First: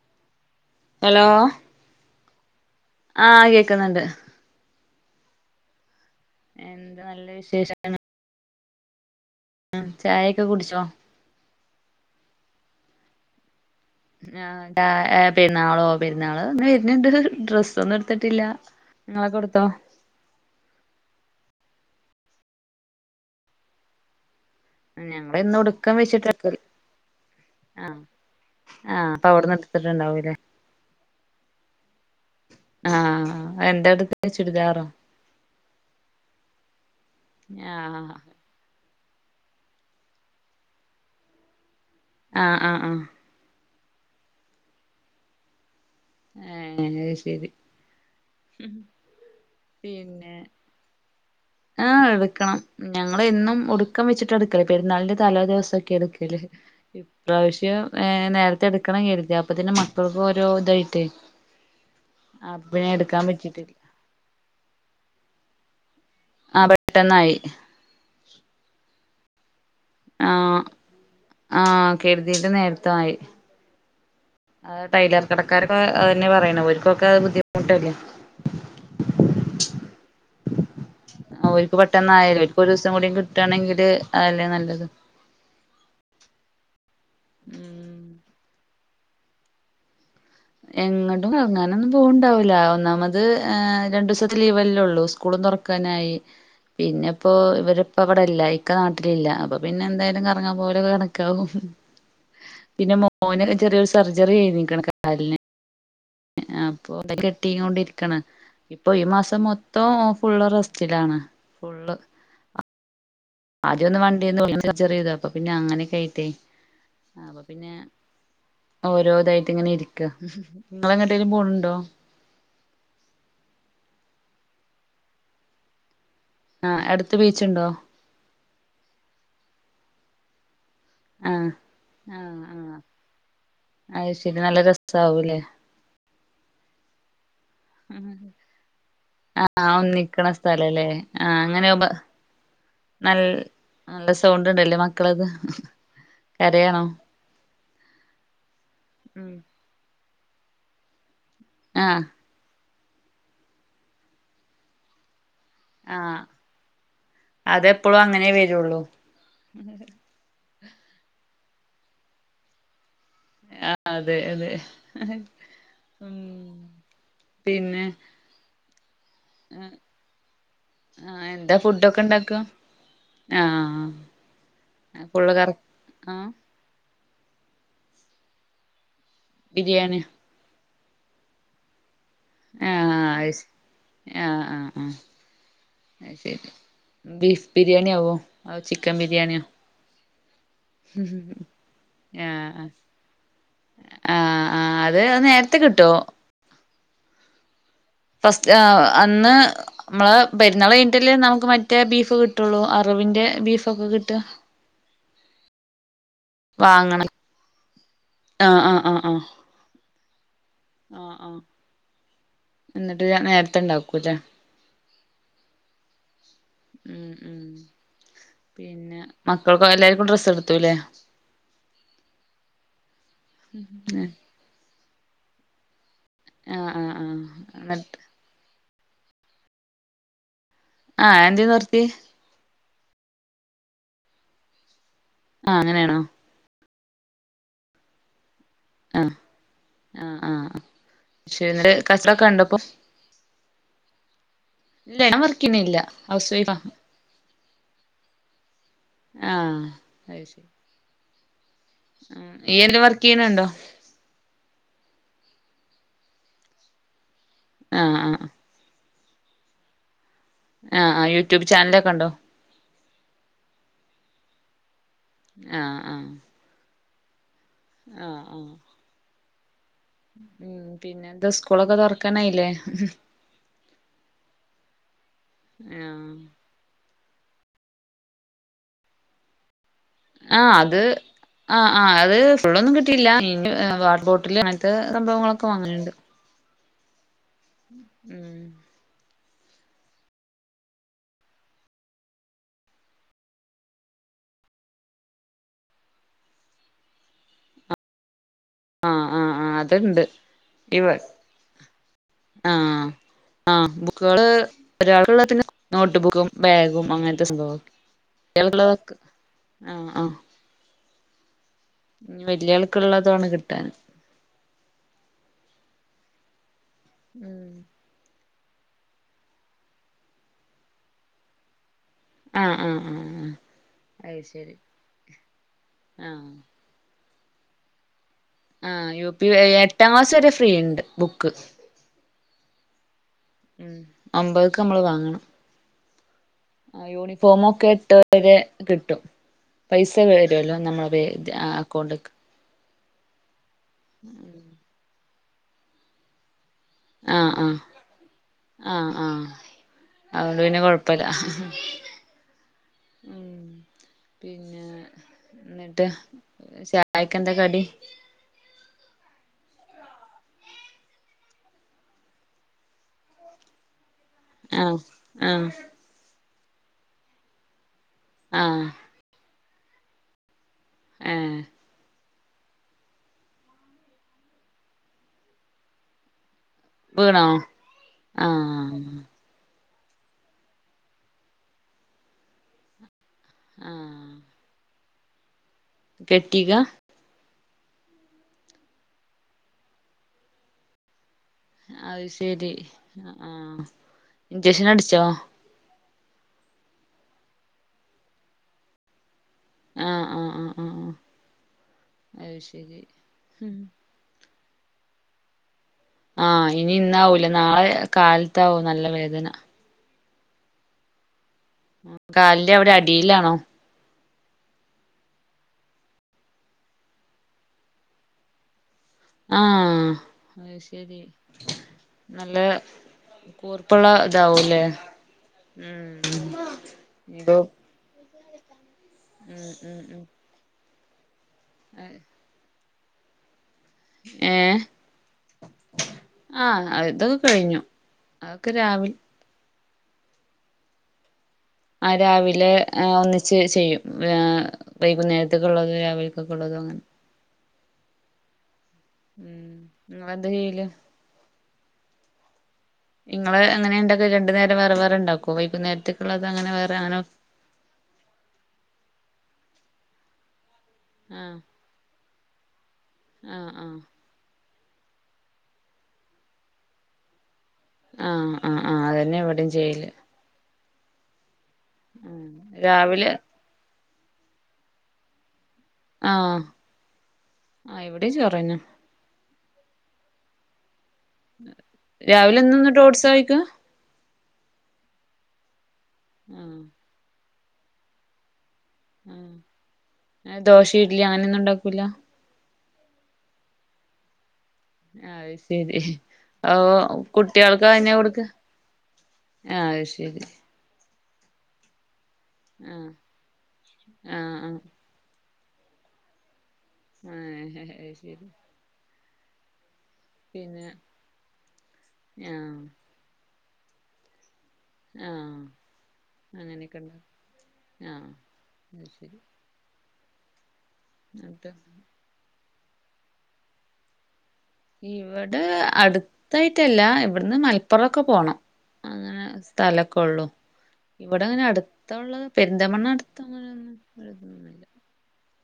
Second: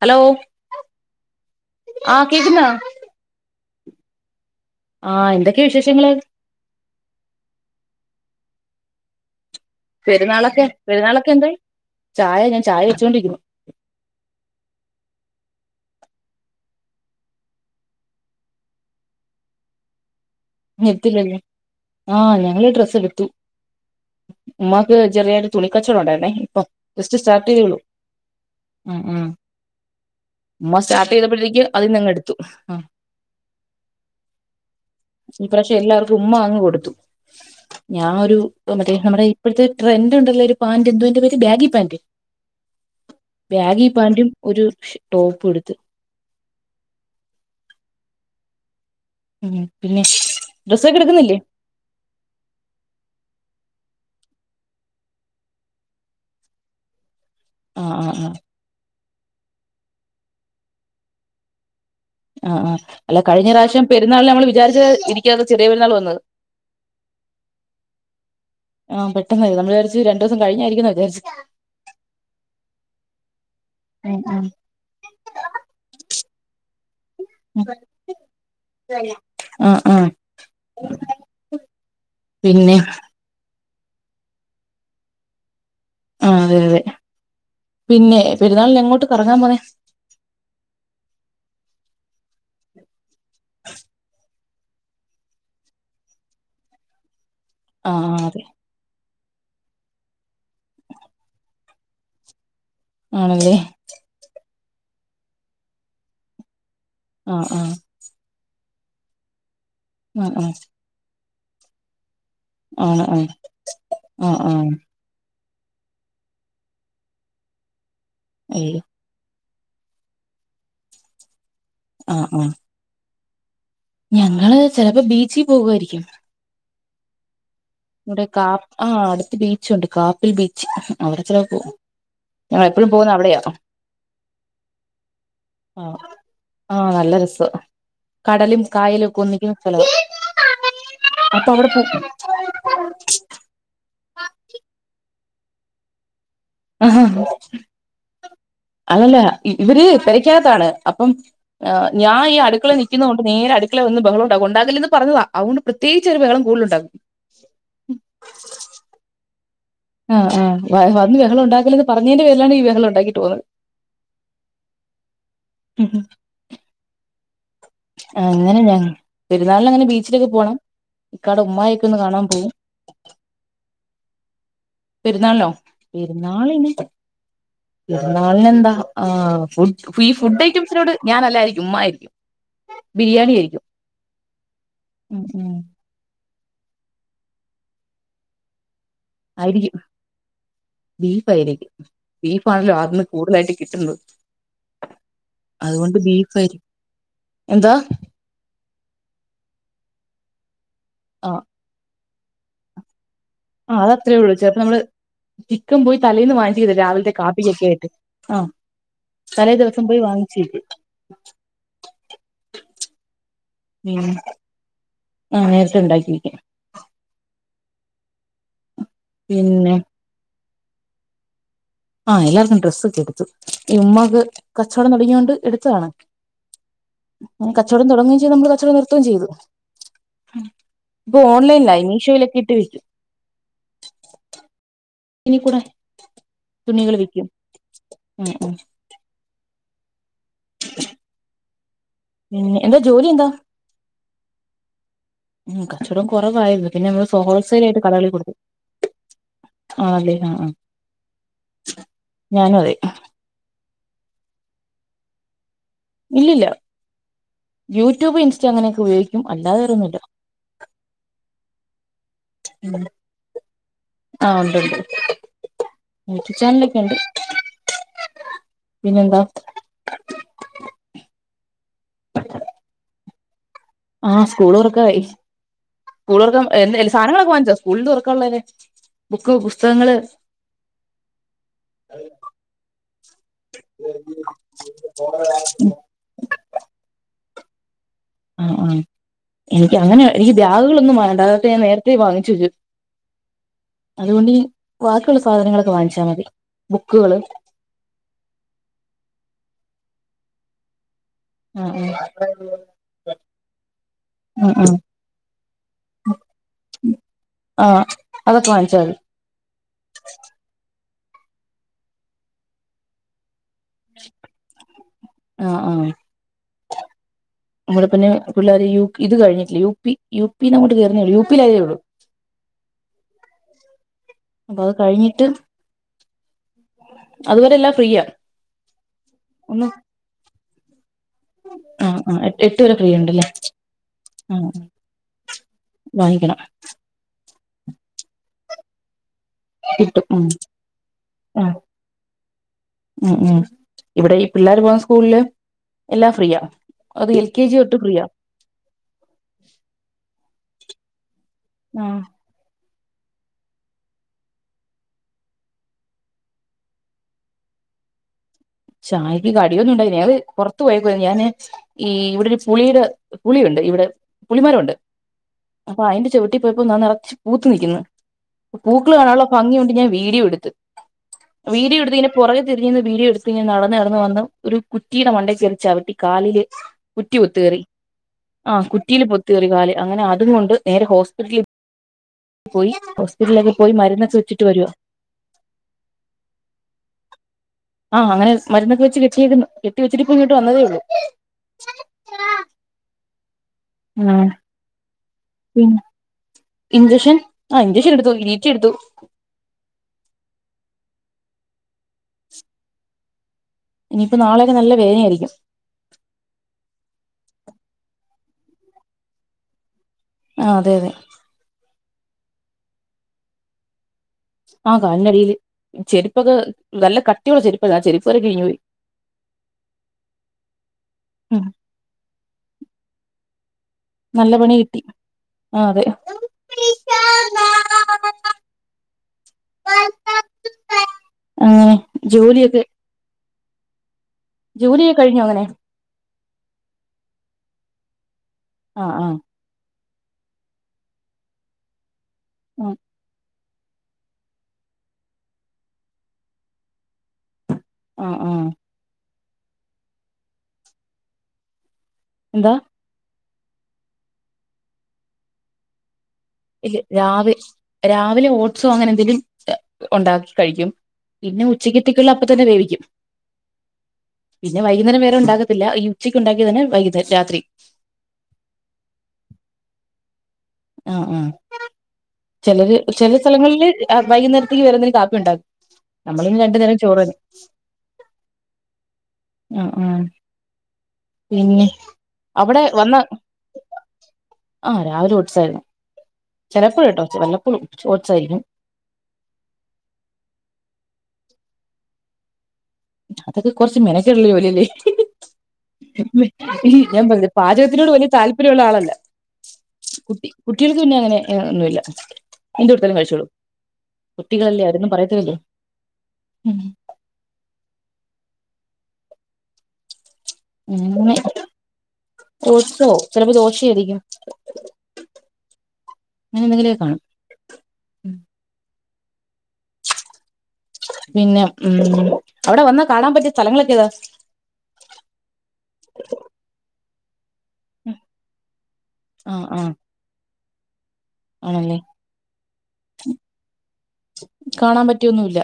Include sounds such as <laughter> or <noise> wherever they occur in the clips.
Hello hello ആ കേക്കുന്നോ ആ കേക്കുന്ന്ണ്ട് ആഹഎന്തൊക്കെ വിശേഷങ്ങള് എന്ത് നല്ല വിശേഷ ചായൊക്കെ പെരുന്നാളൊക്കെ കുടിച്ചോ പെരുന്നാളൊക്കെ എന്തായി. ചായ ഞാൻ ചായ വെച്ചോണ്ടിരിക്കുന്നു ആഹ് ഏ പെരുന്നാളോ പെരുന്നാള് ങ്ങനെ വെര്ന്ണ്ട് ഡ്രസ്സൊന്നുട്ത്തിട്ടില്ലാ ഇങ്ങളൊക്കെ എടുത്തോ നെറ്റില്ലല്ലോ ആ ഞങ്ങള് ഡ്രസ്സ് എടുത്തു ഉമ്മാക്ക് ഞങ്ങള് ചെറുതായിട്ട് ഇന്ന് ഒടുക്കം തുണിക്കച്ചോടം ഉണ്ടായിരുന്നെ വെച്ചിട്ടക്കല് ഇപ്പൊ ജസ്റ്റ് സ്റ്റാർട്ട് ചെയ്തതേ ഒള്ളൂ ആഹ് ആഹ് അപ്പ അവിടുന്ന് എടുത്തിട്ട് ഉണ്ടാവൂല്ലേ ഉമ്മ സ്റ്റാർട്ട് ചെയ്തപ്പഴത്തേക്ക്‌ അതീന്ന് അങ്ങെടുത്തു ആഹ് എന്താ എടുത്തേ ചുരിദാറോ ഈ പ്രാവശ്യം എല്ലാർക്കും ഉമ്മ അങ്ങ് കൊടുത്തു ആഹ് ഞാനൊരു ഓ മറ്റേ നമ്മടെ ഇപ്പഴത്തെ ട്രൻഡ് ഉണ്ടല്ലോ ഒരു പാന്റ് എന്തുവാ അതിന്റെ പേര് ബാഗി പാന്റ് ആഹ് ആഹ് ആഹ് ബാഗീ പാന്റും ഒരു ശ് ടോപും എടുത്ത് ഏഹ് അത് ശരി ഉം പിന്നെ ഡ്രസ്സൊക്കെ എടുക്കുന്നില്ലേ ആഹ് എടുക്കണം ഞങ്ങള് എന്നും ഒടുക്കം വച്ചിട്ടാ എടുക്കല് പെരുന്നാളിന്റെ തലേ ദിവസവൊക്കെയാ എടുക്കല് ഇപ്രാവശ്യം ആഹ് ഏ ആഹ് ആഹ് നേരത്തെ എടുക്കണം കരുതി അപ്പത്തേനും മക്കൾക്ക് ഓരോ ഇതായിട്ടേ ആഹ് അപ്പ ആഹ് പിന്നെ അല്ല എടുക്കാൻ കഴിഞ്ഞ പറ്റിട്ടില്ല പ്രാവശ്യം പെരുന്നാളിന് നമ്മള് വിചാരിച്ച് ഇരിക്കാതെ ചെറിയ പെരുന്നാള് വന്നത് ആഹ് പെട്ടെന്നായി ആഹ് പെട്ടന്നായി ഞാൻ വിചാരിച്ച് രണ്ട് ദിവസം ആഹ് കഴിഞ്ഞായിരിക്കൂന്ന വിചാരിച്ചത് ആഹ് കരുതീത് നേരത്തെ ആയി ഉം ഉം ആഹ് ടൈലർ കടക്കാരൊക്കെ അത് തന്നെയാ പറയണെ ഓരുക്കൊക്കെ ഉം ബുദ്ധിമുട്ടല്ലേ ആഹ് ആഹ് ആഹ് ഓൽക്ക് പെട്ടെന്നായല്ലോ ഓൽക്കൊരു പിന്നെ ദിവസം കൂടി കിട്ടാണെങ്കില് അതല്ലേ നല്ലത് ആഹ് അതെ അതെ ഉം പിന്നെ പെരുന്നാളിന് എങ്ങോട്ട് കറങ്ങാൻ പോന്നെ എങ്ങട്ടും കറങ്ങാനൊന്നും പോവണ്ടാവൂല്ല ഒന്നാമത് രണ്ട് ദിവസ ലീവെല്ലേയുള്ളു സ്കൂളും തൊറക്കാനായി പിന്നിപ്പോ ഇവരിപ്പോ ആഹ് അതെ ഇവിടില്ല ഇക്ക നാട്ടിലില്ല അപ്പൊ പിന്നെ എന്തായാലും കറങ്ങാൻ പോകലൊക്കെ കണക്കാവും പിന്നെ മോന് ആണല്ലേ ചെറിയൊര് സർജറി കയിഞ്ഞിക്കണ് കാലിന് അപ്പൊ ഇത് ആഹ് കെട്ടി ആഹ് അങ്ങോണ്ടിരിക്കണ് ഇപ്പൊ ഈ മാസം മൊത്തം ആഹ് ഫുള്ള് ആഹ് റ സ്റ്റിലാണ് ഫുള്ള് ആണ് അഹ് ആദ്യവൊന്ന് വണ്ടിയേന്ന് വീണിട്ട് ചെറിയ ഇത് അപ്പൊ പിന്നെ അങ്ങനൊക്കെ ആയിട്ടേ അപ്പൊ പിന്നെ ഏയ്‌ ഓരോ ഇതായിട്ട് ഇങ്ങനെ ഇരിക്കുവാ ഇങ്ങള് എങ്ങോട്ടേലും പോണുണ്ടോ ആഹ് ആഹ് ഞങ്ങള് ചെലപ്പോ ബീച്ചീൽ പോകുവാരിക്കും ആഹ് അടുത്ത് ബീച്ചുണ്ടോ ഇവിടെ കാ ആ അടുത്ത് ബീച്ചുണ്ട് കാപ്പിൽ ബീച്ച് അവിടെ ആഹ് ചെലപ്പോ പോകും ആഹ് ആ ആഹ് എപ്പഴും പോന്ന അവിടെയാ അത് ശരി നല്ല രസാവൂലേ ആഹ് ആ നല്ല രസവാ കടലും കായലും ഒക്കെ ഒന്നിക്കുന്ന ആഹ് സ്ഥലവാ ഒന്നിക്കണ സ്ഥലല്ലേ ആഹ് അപ്പൊ അവിടെ പോ അങ്ങനെയാവുമ്പ <unintelligible> നൽ നല്ല സൗണ്ടുണ്ടല്ലേ മക്കളക്ക് അതല്ല ഉം ഇവര് പെരയ്‌ക്കകത്താണ് അപ്പം ആഹ് ഞാൻ ഈ അടുക്കളെ നിക്കുന്ന കൊണ്ട് നേരെ അടുക്കളെ വന്ന് ബഹളം ഉണ്ടാക്കും ഒണ്ടാക്കല്ലെന്ന് പറഞ്ഞതാ അതുകൊണ്ട് ആഹ് പ്രത്യേകിച്ചൊരു ബഹളം കൂടുതലുണ്ടാക്കും അതെപ്പോഴും അങ്ങനെ വരുള്ളൂ <unintelligible> ആഹ് ആഹ് വന്ന് വെഹളം ഉണ്ടാകല്ലെന്ന് പറഞ്ഞേന്റെ പേരിലാണ് ഈ വെഹളം ഉണ്ടാക്കി ആഹ് അതെ അതെ ഹ് ഉം പിന്നെ അങ്ങനെലെ പെരുന്നാളിലെങ്ങനെ ബീച്ചിലൊക്കെ പോണം ആഹ് ഇക്കാടെ എന്താ ഉമ്മായൊക്ക ഒന്ന് ഫുഡൊക്കെ കാണാം ഉണ്ടാക്കുക പോവും ആഹ് ഫുള്ള് പെരുന്നാൾനോ കറ ആഹ് പെരുന്നാളിന് പെരുന്നാളിനെന്താ ആഹ് ബിരിയാണി ഫുഡ് ഈഹ് ഫുഡൈറ്റംസിനോട് ഞാനല്ലായിരിക്കും ഉമ്മായിരിക്കും ആഹ് ബിരിയാണി അയ്ശെ ആയിരിക്കും ആഹ് ആഹ് ആഹ് ഉം ഉം അയ്ശെരി ബീഫ് ബിരിയാണ്യാവോ അഹ് ചിക്കം ബിരിയാണ്‌യോ ബീഫായിരിക്കും ബീഫാണല്ലോ അന്ന് കൂടുതലായിട്ട് കിട്ടുന്നത് ആഹ് ആഹ് അത് നേരത്തെ കിട്ടോ അതുകൊണ്ട് ബീഫാരിക്കും എന്താ ഫസ്റ്റ് അ അന്ന് മ്മളെ പെരുന്നാള് കയ്ഞ്ഞിറ്റല്ലെ ആഹ് നമുക്ക് മറ്റേ ബീഫ് കി ട്ടൊള്ളൂ അറവിന്റെ ബീ അഹ് അതത്രേള്ളൂ ചെൽപ്പ നമ്മള് ചിക്കം പോയി തലേന്ന് വാങ്ങിച്ചെക്ക വാങ്ങണം രാവിൽത്തെ കാപ്പിക്കൊക്കെ ആയ്ട്ട് ആഹ് തലേ ദിവസം പോയി വാങ്ങിച്ച് വെയ്ക്കും ആഹ് ആഹ് എന്നിട്ട് നേരത്തെ ഉം ഇണ്ടാക്കൂല്ലേ ആഹ് നേരെത്തെണ്ടാക്കിക്കും ഉം ഉം പിന്നെ പിന്നെ മക്കൾക്കൊല്ലാർക്കും ഡ്രെസ്സെടുത്തുല്ലേ ആഹ് എല്ലാർക്കും ഡ്രസ്സൊക്കെ എടുത്തു കൊടുത്തു ഈ ഉമ്മാക് കച്ചോടം തൊടങ്ങിയോണ്ട് എടുത്തതാണ് ആഹ് ആഹ് ആഹ് കച്ചോടം എന്നിട്ട് തൊടങ്ങയും ചെയ്ത് മ്മള് കച്ചോടം നിർത്തുകയും ചെയ്തു ഇപ്പൊ ആഹ് എന്തേ ഓൺലൈനിലായി നിർത്തി മീഷോയിലൊക്കെ ഇട്ട് വെയ്ക്കും ഇനി ആഹ് കൂടെ അങ്ങനെയാണോ തുണികൾ വിക്ക്യും ഊം ഊം അഹ് ആഹ് ആഹ് <unintelligible> പിന്നെ എന്താ ജോലി എന്താ ഇല്ല ഞാ ഉം വർക്ക്ന്നില്ല കച്ചവടം ഹൗസ് വൈഫാ കുറവായിരുന്നു പിന്നെ നമ്മള് ഹോൾസെയിൽ ആയിട്ട് കടകളിൽ കൊടുക്കും ആഹ് അയ്ശെരി ഉം ഞാനും അതെ ഈയയ്ല്ല് വർക്കെയ്യ്ണുണ്ടോ ഇല്ലില്ല ആഹ് ആഹ് യൂട്യൂബ് ഇൻസ്റ്റ അങ്ങനെയൊക്കെ ഉപയോഗിക്കും അല്ലാതെ വേറൊന്നില്ല ആഹ് ആഹ് യൂട്യൂബ് ചാനലൊക്കെണ്ടോ ഉം ആഹ് ഉണ്ട്ണ്ട് ആഹ് ആഹ് യൂട്ടൂബ് ചാനലൊക്കെണ്ട് ആഹ് ആഹ് പിന്നെന്താ ഉം പിന്നെ ന്താ സ്കൂളൊക്കെ തൊർക്കാനായ്ലേ ആഹ് സ്കൂളൊർക്കായി ആഹ് സ്കൂളൊറ്ക്ക എന്ന് എൽ സാധനങ്ങളൊക്കെ വാങ്ങിചോ സ്കൂള്തൊറക്കാള്ളെനെ ബുക്ക് പുസ്തകങ്ങള് ആഹ് അത് ആഹ് ആഹ് അത് ഫുള്ളൊന്നും കിട്ടില്ല വാട്ടർ ബോട്ടിൽ അങ്ങൻത്തെ സംഭവങ്ങളൊക്കെ വാങ്ങൽണ്ട് <inaudible> ആഹ് ആഹ് എനിക്ക് അങ്ങനെ എനിക്ക് ബ്യാഗുകളൊന്നും വാങ്ങണ്ട അതൊക്കെ ഞാൻ നേരത്തെ വാങ്ങിച്ചു വെച്ചു അതുകൊണ്ടിനി വാക്കിയുള്ള സാധനങ്ങളൊക്കെ വാങ്ങിച്ചാ മതി ബുക്കുകള് ആഹ് ആഹ്ആഹ് അത്ണ്ട് ഇവ ആഹ് ആഹ് <unintelligible> ആഹ് ബുക്കുകള് ഒരാൾക്ക്ള്ളെ പിന്നെ നോട്ട്ബുക്കും ബാഗും അങ്ങൻത്തെ സംഭവം. ആ അതൊക്കെ വാങ്ങ്ച്ചാതി. കുട്ടികൾക്കുള്ളതൊക്കെ ആഹ് അഹ് ഇഞ്ഞ് വല്യ ആൾക്ക്ള്ളതാണ് കിട്ടാൻ. ആഹ് ആഹ് ഉം നമ്മള് പിന്നെ പിള്ളേര് യു ഇത് കഴിഞ്ഞിട്ടില്ല. യു പി യു പി ന്നങ്ങോട്ട് കേറ്ന്നേള്ളൂ. യു പിൽ അയേയുള്ളൂ. ആഹ് ആഹ് ആഹ് ആഹ് അഹ് ശരി അപ്പൊ അത് കഴിഞ്ഞിട്ട് ആഹ്. അതുവരെ എല്ലാം ഫ്രീയാ. ആഹ് യു പി എ എട്ടാം ക്ലാസ് വരെ ഫ്രീ ഇണ്ട് ബുക്ക്. ആഹ് ആഹ് എ എട്ട് വരെ ഫ്രീ ഇണ്ട്ല്ലേ? ഉം ഒമ്പത്ക്ക് നമ്മള് വാങ്ങണം. വാങ്ങിക്കണം ആഹ് യൂണിഫോം ഒക്കെ എട്ട് വരെ കിട്ടും. പൈസ കിട്ടും ഉം വരുല്ലോ നമ്മള് വെ ആ ആഹ് അക്കൗണ്ട്ക്ക്. ഉം ഉം ഇവടെ ഈ പിള്ളേർ പോകുന്ന സ്കൂളില് എല്ലാം ഫ്രീയാ. അത് എൽ ആഹ് കെ ജി ആഹ് തൊട്ട് ഫ്രീയാ. ആഹ് ആഹ് അതോണ്ട് പിന്നെ കൊഴപ്പല്ല. ആ ഉം പിൻ ഏഹ് ന്നട്ട് ചായക്ക് എന്താ കടി? ചായയ്ക്ക് കടിയൊന്നും ഇണ്ടായില്ല അഹ് പൊറത്ത് പോയേക്കുവായിരുന്നു ഞാന് ഈ ഇവടെ ഒരു പുളിയുടെ പുളിയുണ്ട് ഇവടെ പുളിമരം ഉണ്ട് ആഹ് ആഹ് അപ്പ അയിന്റെ ചോട്ടി പോയപ്പോ ന നറച്ച് പൂത്ത് നിൽക്കുന്ന്. ആഹ് പൂ ക്കള് കാണാനുള്ള ഭംഗി കൊണ്ട് ഞാൻ വീഡിയോ എടുത്ത്. ഏഹ് വീഡിയോ എടുത്തേന്റെ പൊറകെ തിരിഞ്ഞ്ന്ന് വീഡിയോ എട് പിന്നെ നടന്ന് നടന്ന് വന്ന് ഒരു കുറ്റിയുടെ മണ്ടേക്കേറി ചവിട്ടി കാലില് കുറ്റി വീണോ ഒത്ത് കേറി ആഹ് കുറ്റിയില് പൊ റ്റ് കേറി കാല് അങ്ങനെ അതും കൊണ്ട് നേരെ ഹോസ്പിറ്റലിൽ പോയി ഹോസ് പിറ്റലേക്ക് പോയി മരുന്ന് ആഹ് സുച്ചിട്ട് വരുവാ. കെട്ടിക? ആഹ് അങ്ങനെ മരുന്നൊക്കെ വെച്ച് കെട്ടിയിരുന്നു കെട്ടി വെച്ചിട്ട് ഇങ്ങോട്ട് വന്നതേ ഉള്ളൂ. അഹ് ശരി ആഹ് ഉം ഇഞ്ചക്ഷൻ അടിച്ചോ? ഉം ഇഞ്ചെക്ഷൻ ആ ഇഞ്ചെക്ഷൻ എടുത്തു ഗ്രീറ്റി എടുത്തു. ആഹ് ആഹ് ആഹ് ആഹ് ആഹ് അഹ് ശരി ഉം ഇനിയിപ്പ നാളെക്കെ നല്ല വേനായിരിക്കും. ആഹ് ഇനി ഇന്നാവൂല്ല നാളെ കാലത്താവും നല്ല വേദന. ആഹ് അതെ അതെ ഉം കാലിന്റെ അവടെ അടിയിലാണോ? ആഹ് കാലിൻ്റെ അടിയില് ചെരുപ്പൊക്കെ നല്ല കട്ടിയുള്ള ചെരുപ്പ് അതാ. ചെരുപ്പ് വരെ കിഴിഞ്ഞു പോയി. ആഹ് അഹ് ശരി ഉം നല്ലേ. കൂർപ്പ്ള്ള നല്ല പണി ഇതാവൂല്ലേ കിട്ടി ആ ഉം അതെ ഉം? എന്തോ? ഉം ഉം ഉം അങ്ങനെ ജോലിയൊക്കെ ഏഹ് ജോലിയോ കഴിഞ്ഞോ അങ്ങനെ. ആഹ് അത് കഴിഞ്ഞു. അതൊക്കെ ആ രാവിലെ. ആ ആഹ് രാവിലെ ഒന്നി ച്ച് ചെയ്യും, വൈകുന്നേരത്തേക്കെ ഉള്ളതോ രാവിലെക്കൊക്കെ ഉള്ളതോ അങ്ങനെ. ആ ആ ഉം ഇങ്ങള് എന്താ ചെയ്യല്. എന്താ ഇങ്ങള് എങ്ങനെ ഉണ്ടാക്കെ രണ്ടു നേരം വേറെ വേറെ ഉണ്ടാക്കോ വൈകുന്നേരത്ത്. ഉള്ളതങ്ങനെ ഇ രാവിലെ രാവിലെ ഓട്സോ അങ്ങനെ എന്തെങ്കിലും ഉണ്ടാക്കി കഴിയ്ക്കും പിന്നെ ഉച്ചക്കെത്തെക്ക്ള്ള അപ്പതന്നെ വേവിയ്ക്കും ആ ആ പിന്നെ വൈകുന്നേരം വേറെ ഉണ്ടാക്കത്തില്ല ഈ ഉച്ചയ്ക്ക് ഉണ്ടാക്കിയതെന്നെ വൈകുന്നേ രാത്രി ആ അ ആ അതന്നെ ഇവടിം ചെയ്യല് ആ ആ ഉം ചെലര് രാവിലെ ചെല സ്ഥലങ്ങളില് ആഹ് വൈകുന്നേരത്തേക്ക് വേറെ എന്തെങ്കിലും കാപ്പി ഉണ്ടാകും നമ്മള് ആഹ് പിന്നെ രണ്ടു നേരം ചോറന്നെ ആഹ് ഇവിടെയും ചോറന്നെ അ ആഹ് പിന്നെ രാവിലെ അവടെ എന്നും വന്ന ഓട്സാ കഴിക്കാ ആഹ് രാവിലെ ഓട്സായിരുന്നു ആഹ് ചെലപ്പോഴട്ടോ വല്ലപ്പോഴും ഓട്സായിരിക്കും എ ദോശ ഇഡലി അങ്ങനൊന്നും ഉണ്ടാക്കൂല അതൊക്കെ കൊറച്ച് മെനക്കേട്ള്ള ജോലിയല്ലെ അത് ശരി ഓ ഞാൻ പറഞ്ഞ്ലെ കുട്ടികൾക്ക് പാചകത്തിനോട് തന്നെ വല്യ കൊടുക്ക താല്പര്യ ഉള്ള ആളല്ല ആഹ് അയ് ശരി കുട്ടി കുട്ടേൾക്ക് പിന്നെ അങ്ങനെ ഒന്നുല്ല ആഹ് <unintelligible> ആഹ് ആഹ് കുട്ടികളല്ലേ അവരൊന്നും പറയത്തില്ലല്ലൊ ഏ അയ് ശരി പിന്നെ ഇന്ന് ആഹ് ഓട്സോ ചെലപ്പ ദോശയായിരിയ്ക്കും ആ അങ്ങനെയൊക്കെണ്ട് കാണും ആ അയ് ശരി പിന്നെ എന്നിട്ട് ഉം അവടെ വന്നാ കാണാൻ പറ്റിയ സ്ഥലങ്ങളൊക്കെ താ ഇവടെ അടുത്തായിട്ടല്ല ഇവിടുന്ന് മല പ്പുറൊക്കെ പോണം അങ്ങനെ ആഹ് ആഹ് സ്ഥലൊക്കൊള്ളു ഇവടങ്ങനെ ആണല്ലേ അടുത്തുള്ളത് പെരുന്തൽമണ്ണ അടുത്ത കാണാൻ പറ്റിയൊന്നുല്ല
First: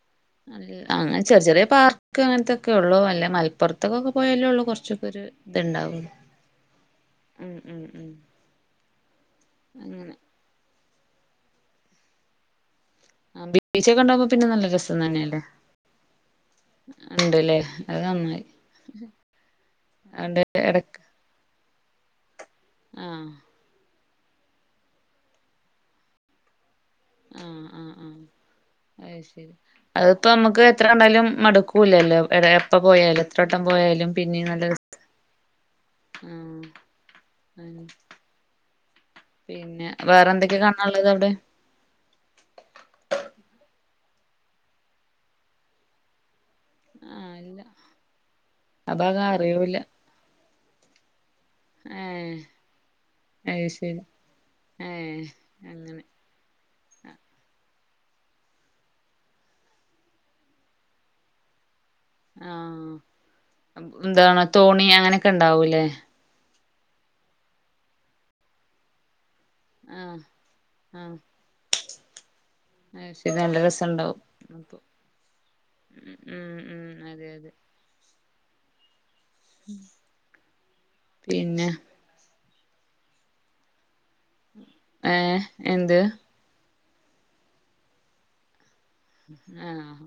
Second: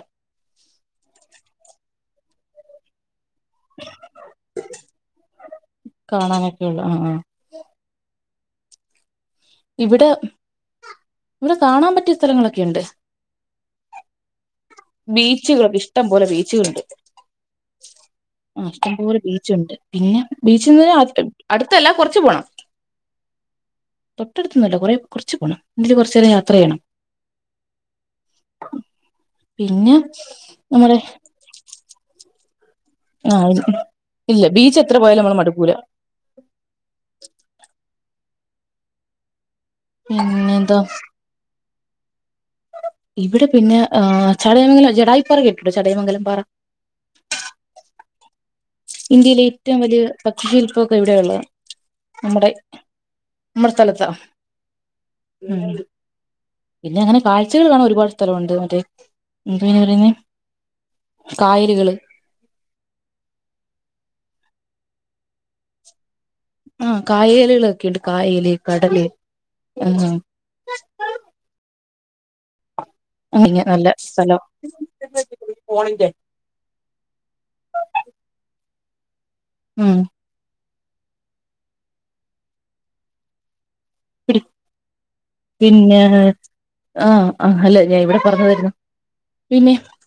നല്ല ആഹ അങ്ങനെ ചെർ ചെറിയ പാർക്ക് അങ്ങൻത്തൊക്കെ ഒള്ളു അല്ലേ മ പൊർത്ത്ക്കൊക്കെ പോയാലേഒള്ളൂ കൊർച്ചൊക്കെ ഒര് ഇത്ണ്ടാവുന്ന കാണാനൊക്കെ ഉള്ളു ആഹ് ആഹ് ഉം ഉം ഉം ഇവിടെ അങ്ങനെ ഇവടെ കാണാൻ പറ്റിയ സ്ഥലങ്ങളൊക്കെയുണ്ട് ആ ബീച്ച് ഒക്കെ ഉണ്ടാവുമ്പ പിന്നെ നല്ല രസം തന്നെയല്ലേ ബീച്ചുകൾ ഇഷ്ടംപോലെ ബീച്ചുകളുണ്ട് ഉണ്ട്ല്ലേ അത് നന്നായി ആഹ ഇഷ്ടംപോലെ ബീച്ചുണ്ട് പിന്നെ അണ്ട് ബീച്ചിന്ന് അടുത്തല്ല കൊറച്ച് പോണം ആഹ തൊട്ടട്ത്തൊന്നല്ല കൊറേ കൊറച്ച് പോണം എങ്കില് കൊർചേരം യാത്ര ചെയ്യണം രി പിന്നെ അതിപ്പം ഞമ്മക്ക് എത്ര നമ്മുടെ കണ്ടായാലും മടുക്കു ക്കൂല്ലല്ലോ എപ്പ പോയാലും ആ എത്രട്ടം പോയാലും ഇല്ല പിന്നിം നല്ല ബീച്ച് രസ എത്ര പോയാലും നമ്മള് മടുക്കൂല ആഹ ഉം പിന്നെ പിന്നെ വേറെന്തൊക്കെയാ എന്താ കാണാള്ളത് അവുടെ ഇവിടെ പിന്നെ ചടയമംഗലം ജഡായുപ്പാറ കെട്ടിട്ടോ ചടയമംഗലംപാറ ആഹ് ഇല്ല ആ ഭാഗം ഇന്ത്യയിലെ അറിയൂല്ല ഏറ്റവും വലിയ പക്ഷശില്പ്പൊക്കെ ഇവിടെയ ഉള്ളത് ഏഹ് നമ്മുടെ അത് നമ്മുടെ ശരി സ്ഥലത്താ ഏഹ് ഉം അങ്ങനെ പിന്നെ അങ്ങനെ കാഴ്ചകൾ കാണൻ ഒരുപാട് സ്ഥലവുണ്ട് മറ്റേ പിന്നെ എന്താ അയ്ന് പറയുന്നെ കായലുകള് ആഹ് എന്താണ് തോണി അങ്ങനൊക്കെ ഉണ്ടാവൂല്ലേ ആഹ് കായലുകളൊക്കെണ്ട് കായല് കടല് അഹ് ആഹ് ആഹ് അത് ശരി അങ്ങനെ നല്ല രസണ്ടാവും സ്ഥല അപ്പൊ ഉം ഉം ഉം അതെ അതെ ഉം പിന്നെ ഏ എന്ത് പിന്നെ ആഹ് ആഹ് അല്ലേ ഞാൻ ഇവടെ പർഞ്ഞതാര്ന്നു ആഹ്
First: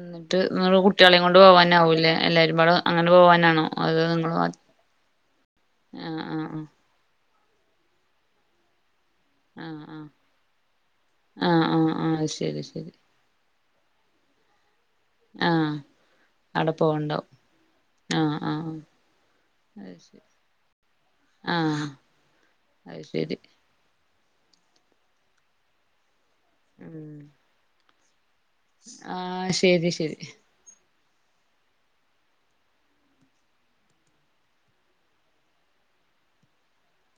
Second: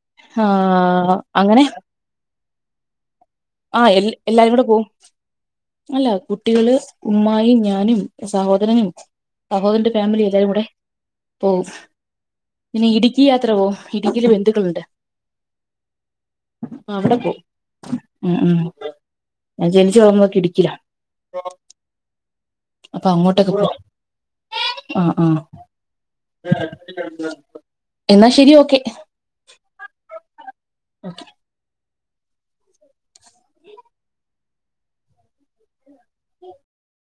ന്ന്ട്ട് ഇങ്ങള് ആഹ് കുട്ട്യാളേം കൊണ്ട് അങ്ങനെ പോവാനാവുല്ലേ എല്ലാരും പാടെ ട് അങ്ങനെ പോവാനാണോ ആഹ് എ അത് നിങ്ങള് മാ എല്ലാരൂടെ പോവും അല്ല ആഹ് ആഹ് കുട്ടികള് ഉമ്മായും ഞാനും സഹോദരനും ആഹ് സഹോദരന്റെ ആഹ് ഫാമിലീം എല്ലാരും കൂടെ പോകും ആഹ് ആഹ് ആഹ് ശരി പിന്നീ ശരി ഇടുക്ക ഇടുക്കി യാത്ര പോവും ഇടുക്കീല് ബന്ധുക്കള് ഉണ്ട് ആഹ് അവടെ അവിടെ പോവണ്ടാവും പോവും ഉം ആഹ് ഉം ആഹ് ഞാൻ ജനിച്ച് വളർന്നതൊക്കെ ഇടുക്കീലാ ആഹ് അത് അപ്പ ശരി അങ്ങോട്ടേക്ക് പോ ആഹ് ആഹ് ഉം എന്നാ ശരി ഓക്കെ ആഹ് ശെരി ശെരി ഓക്കെ